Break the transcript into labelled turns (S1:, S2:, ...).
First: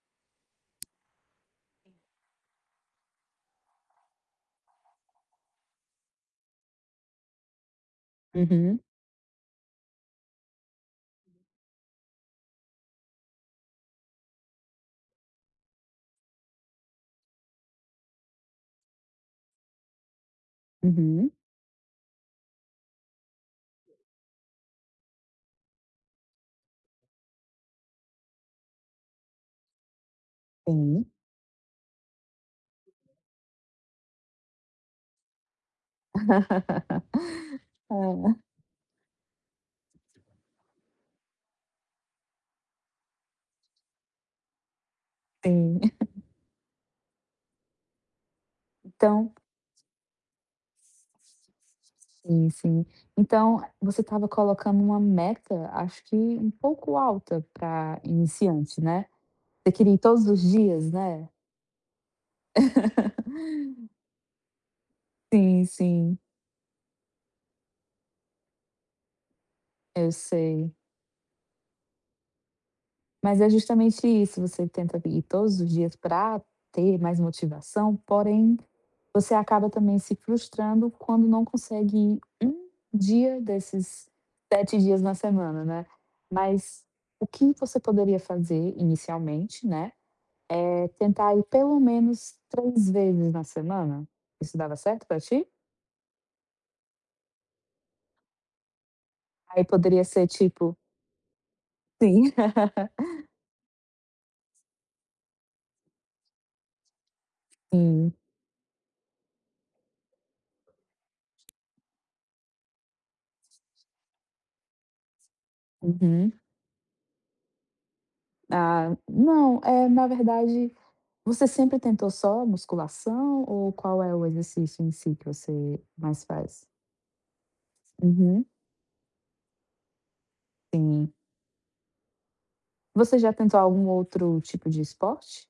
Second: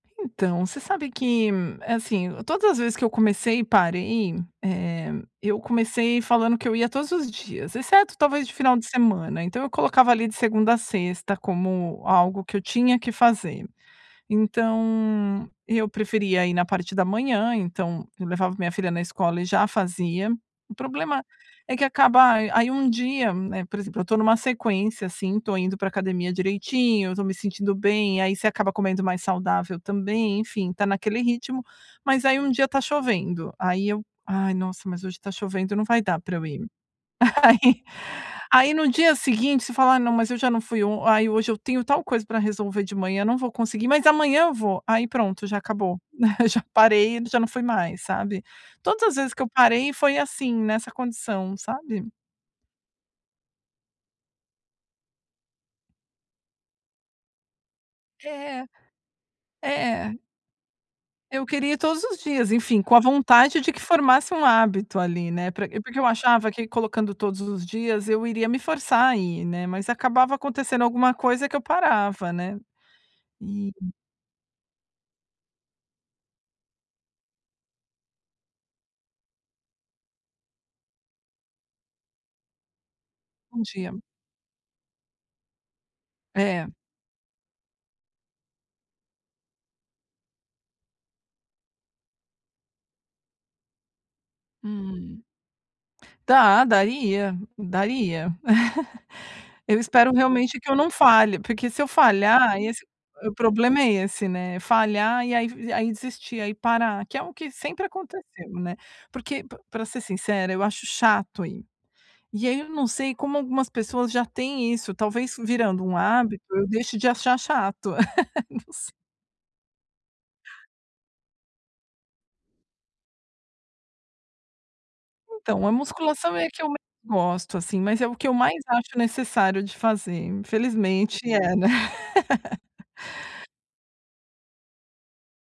S1: Então, você sabe que, assim, todas as vezes que eu comecei e parei, eh, eu comecei falando que eu ia todos os dias exceto, talvez, de final
S2: Uhum.
S1: de semana. Então eu colocava ali de segunda a sexta como algo que eu tinha que fazer, então eu preferia ir na parte da manhã, então eu levava minha filha na escola e já fazia, o problema
S2: Uhum.
S1: é que acaba aí um dia, né, por exemplo, eu estou em uma sequência, assim, estou indo para academia direitinho, eu estou me sentindo bem, aí você acaba comendo mais saudável também, enfim, tá
S2: Sim.
S1: naquele ritmo, mas aí um dia está chovendo, aí eu: "Ai, nossa, mas hoje tá chovendo, não vai dar para eu ir." Aí
S2: Hã.
S1: aí no dia seguinte você fala: "Ah não, mas eu já não fui on aí, hoje eu tenho tal coisa para resolver de manhã, não vou conseguir, mas amanhã eu vou." Aí pronto, já
S2: Sim.
S1: acabou, aí já parei e já não fui mais, sabe? Todas as
S2: Então
S1: vezes que eu parei foi assim, nessa condição, sabe?
S2: Sim, sim. Então você estava colocando uma meta, acho que um pouco alta para
S1: É,
S2: iniciante, né, você queria ir
S1: é.
S2: todos os dias, né.
S1: Eu queria ir todos os dias, enfim, com a vontade de que formasse um hábito ali, né,
S2: Sim,
S1: para porque eu
S2: sim.
S1: achava que colocando todos os dias eu iria me forçar a ir, né, mas
S2: Eu
S1: acabava
S2: sei.
S1: acontecendo alguma coisa que eu parava, né,
S2: Mas é
S1: e
S2: justamente isso, você tenta ir todos os dias para ter mais motivação, porém você acaba também se frustrando quando não consegue ir 1 dia
S1: Um dia.
S2: desses 7 dias na semana, né.
S1: É.
S2: Mas, o que você poderia fazer inicialmente, né, é tentar ir pelo menos 3 vezes na semana. Isso dava certo para
S1: Hum.
S2: ti?
S1: Dá, daria, daria.
S2: Aí
S1: Eu
S2: poderia
S1: espero
S2: ser
S1: realmente que
S2: tipo
S1: eu não falhe, porque se eu
S2: Sim.
S1: falhar, esse o problema é esse, né, falhar e aí aí desistir, aí parar, que é o que sempre
S2: Sim.
S1: aconteceu, né, porque para ser sincera eu acho chato ir, e aí eu não sei como algumas pessoas já têm isso, talvez virando um
S2: Uhum.
S1: hábito, eu deixo de achar chato não sei.
S2: Ah, não é, na verdade, você sempre tentou só musculação ou qual é o exercício em si que
S1: Então, a
S2: você mais
S1: musculação é a
S2: faz?
S1: que eu menos gosto, assim, mas é o que eu
S2: Uhum.
S1: mais acho necessário de fazer
S2: Sim.
S1: infelizmente é, né.
S2: Você já tentou algum outro tipo de esporte?